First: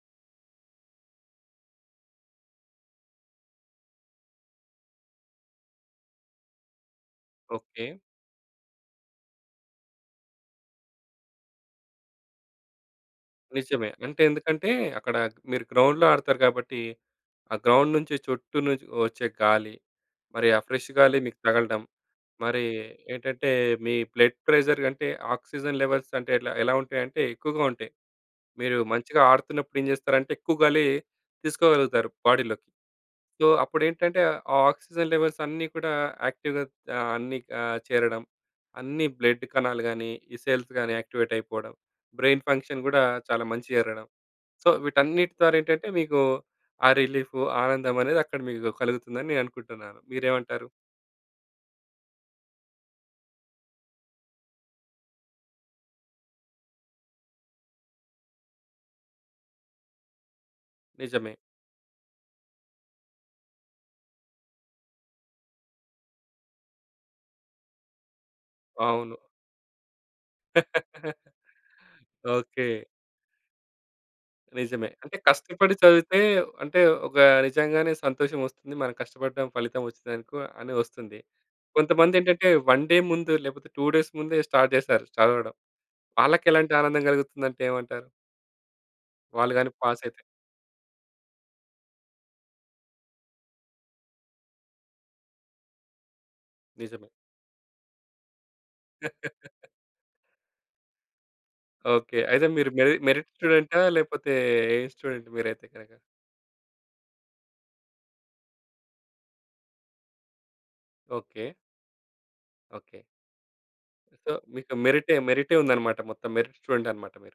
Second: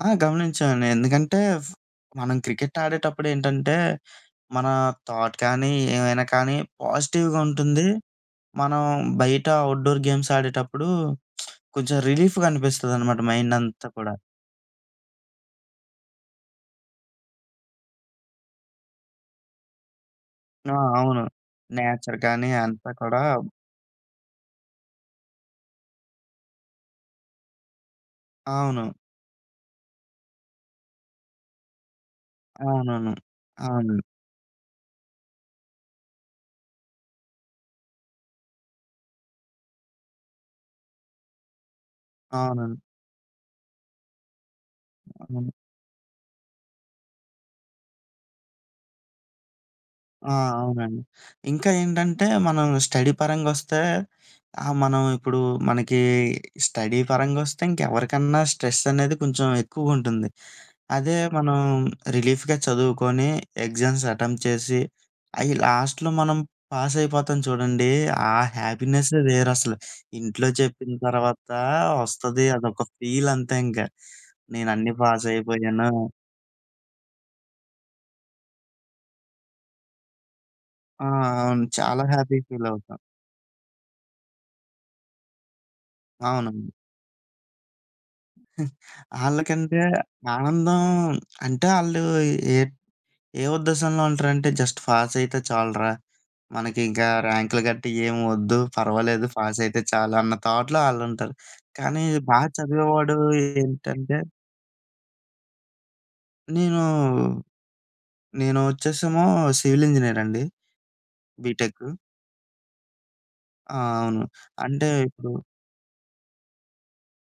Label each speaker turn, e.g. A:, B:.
A: ఆ! గమనించానండి ఎందుకంటే, ఫ్ మనం క్రికెట్ ఆడేటప్పుడేంటంటే, మనా థాట్ కానీ, ఏమైనా కానీ, పాజిటివ్‌గ ఉంటుంది.
B: ఓకే.
A: మనం బయట అవుట్‌డోర్ గేమ్స్ ఆడేటప్పుడు, కొంచెం రిలీఫ్‌గా అనిపిస్తదనమాట మైండంతా
B: నిజమే.
A: కూడా.
B: అంటే ఎందుకంటే, అక్కడా క్ మీరు గ్రౌండ్‌లో ఆడతారు కాబట్టి, ఆ గ్రౌండ్ నుంచి చుట్టూ నుంచి ఒచ్చే గాలి. మరి ఆ
A: ఆ!
B: ఫ్రెష్ గాలి
A: అవును.
B: మీకు తగలడం.
A: నేచర్ కానీ
B: మరీ
A: అంతా కూడా
B: ఏంటంటే, మీ బ్లడ్ ప్రెషర్ కంటే ఆక్సిజన్ లెవెల్స్ అంటే, ఎట్ల ఎలా ఉంటాయంటే, ఎక్కువగా ఉంటాయి. మీరు
A: అవును.
B: మంచిగా ఆడుతున్నప్పుడు ఏం చేస్తారంటే, ఎక్కువ గాలీ తీసుకోగలుగుతారు బాడీలోకి.
A: అవునవును.
B: సో,
A: అవును.
B: అప్పుడేంటంటే, ఆ ఆక్సిజన్ లెవెల్సన్నీ కూడా యాక్టివ్‌గా ఆహ్, అన్నీ ఆహ్, చేరడం. అన్ని బ్లడ్ కణాలు గానీ, ఈ సెల్స్ గానీ యాక్టివేటయిపోడం, బ్రెయిన్
A: అవునండి.
B: ఫంక్షన్ గూడా చాలా మంచిగ జరగడం. సో, వీటన్నిటి
A: అవును.
B: ద్వార ఏంటంటే, మీకు ఆ రిలీఫు, ఆనందమనేది అక్కడ మీకు గు కలుగుతుందని నే అనుకుంటన్నాను.
A: ఆ!
B: మీరేవంటారు?
A: అవునండి. ఇంకా ఏంటంటే, మనం స్టడీ పరంగొస్తే ఆహ్, మనం ఇప్పుడూ మనకీ స్టడీ పరంగొస్తే ఇంకెవరికన్నా స్ట్రెసనేది కొంచెం ఎక్కువుంటుంది. అదే
B: నిజమే.
A: మనం రిలీఫ్‌గా చదువుకోని, ఎగ్జామ్స్ అటెంప్ట్ చేసి, అయ్యి లాస్ట్‌లో మనం పాసయిపోతాం చూడండీ, ఆ
B: అవును.
A: హ్యాపీనెస్సే వేరసలు. ఇంట్లో చెప్పిన తర్వాతా వస్తది
B: ఓకే.
A: అదొక ఫీలంతే ఇంక,
B: నిజమే.
A: నేనన్నీ
B: అంటే, కష్టపడి
A: పాసయిపోయాను.
B: చదివితే అంటే, ఒక నిజంగానే సంతోషమొస్తుంది. మనం కష్టపడ్డాం, ఫలితవొచ్చిందనుకో అని
A: ఆ!
B: ఒస్తుంది.
A: అవును. చాలా హ్యాపీ‌గా
B: కొంతమందేంటంటే, 1
A: ఫీలవుతాం.
B: డే ముందు, లేపోతే 2 డేస్ ముందే స్టార్ట్ చేస్తారు చదవడం. వాళ్ళకేలాంటి
A: అవునండి.
B: ఆనందం గలుగుతుందంటే ఏమంటారు? వాళ్ళు గానీ
A: ఆళ్ళకంటే
B: పాసయితే?
A: ఆనందం. అంటే, ఆళ్ళూ ఏట్ ఏ ఉద్దేశంలో ఉంటరంటే, జస్ట్ ఫాసయితే చాలురా. మనకింకా
B: నిజమే.
A: ర్యాంకులు గట్ట ఏవొద్దు. పర్వాలేదు ఫాసయితే చాలు అన్న థాట్‌లో ఆళ్ళుంటారు, కానీ
B: ఓకే.
A: బా
B: అయితే, మీరు మెరి
A: చదివేవాడూ
B: మెరిట్ స్టూడెంటా,
A: ఏంటంటే
B: లేపోతే ఏ స్టూడెంట్ మీరైతే గనక?
A: నేనూ, నేను ఒచ్చేసేమో సివిలింజినీరండి,
B: ఓకే.
A: బీటెక్.
B: ఓకే.
A: ఆ! అవును.
B: సో, మీకు
A: అంటే,
B: మెరిటే,
A: ఇప్పుడు
B: మెరిటే ఉందనమాట మొత్తం. మెరిట్ స్టూడెంటనమాట మీరు.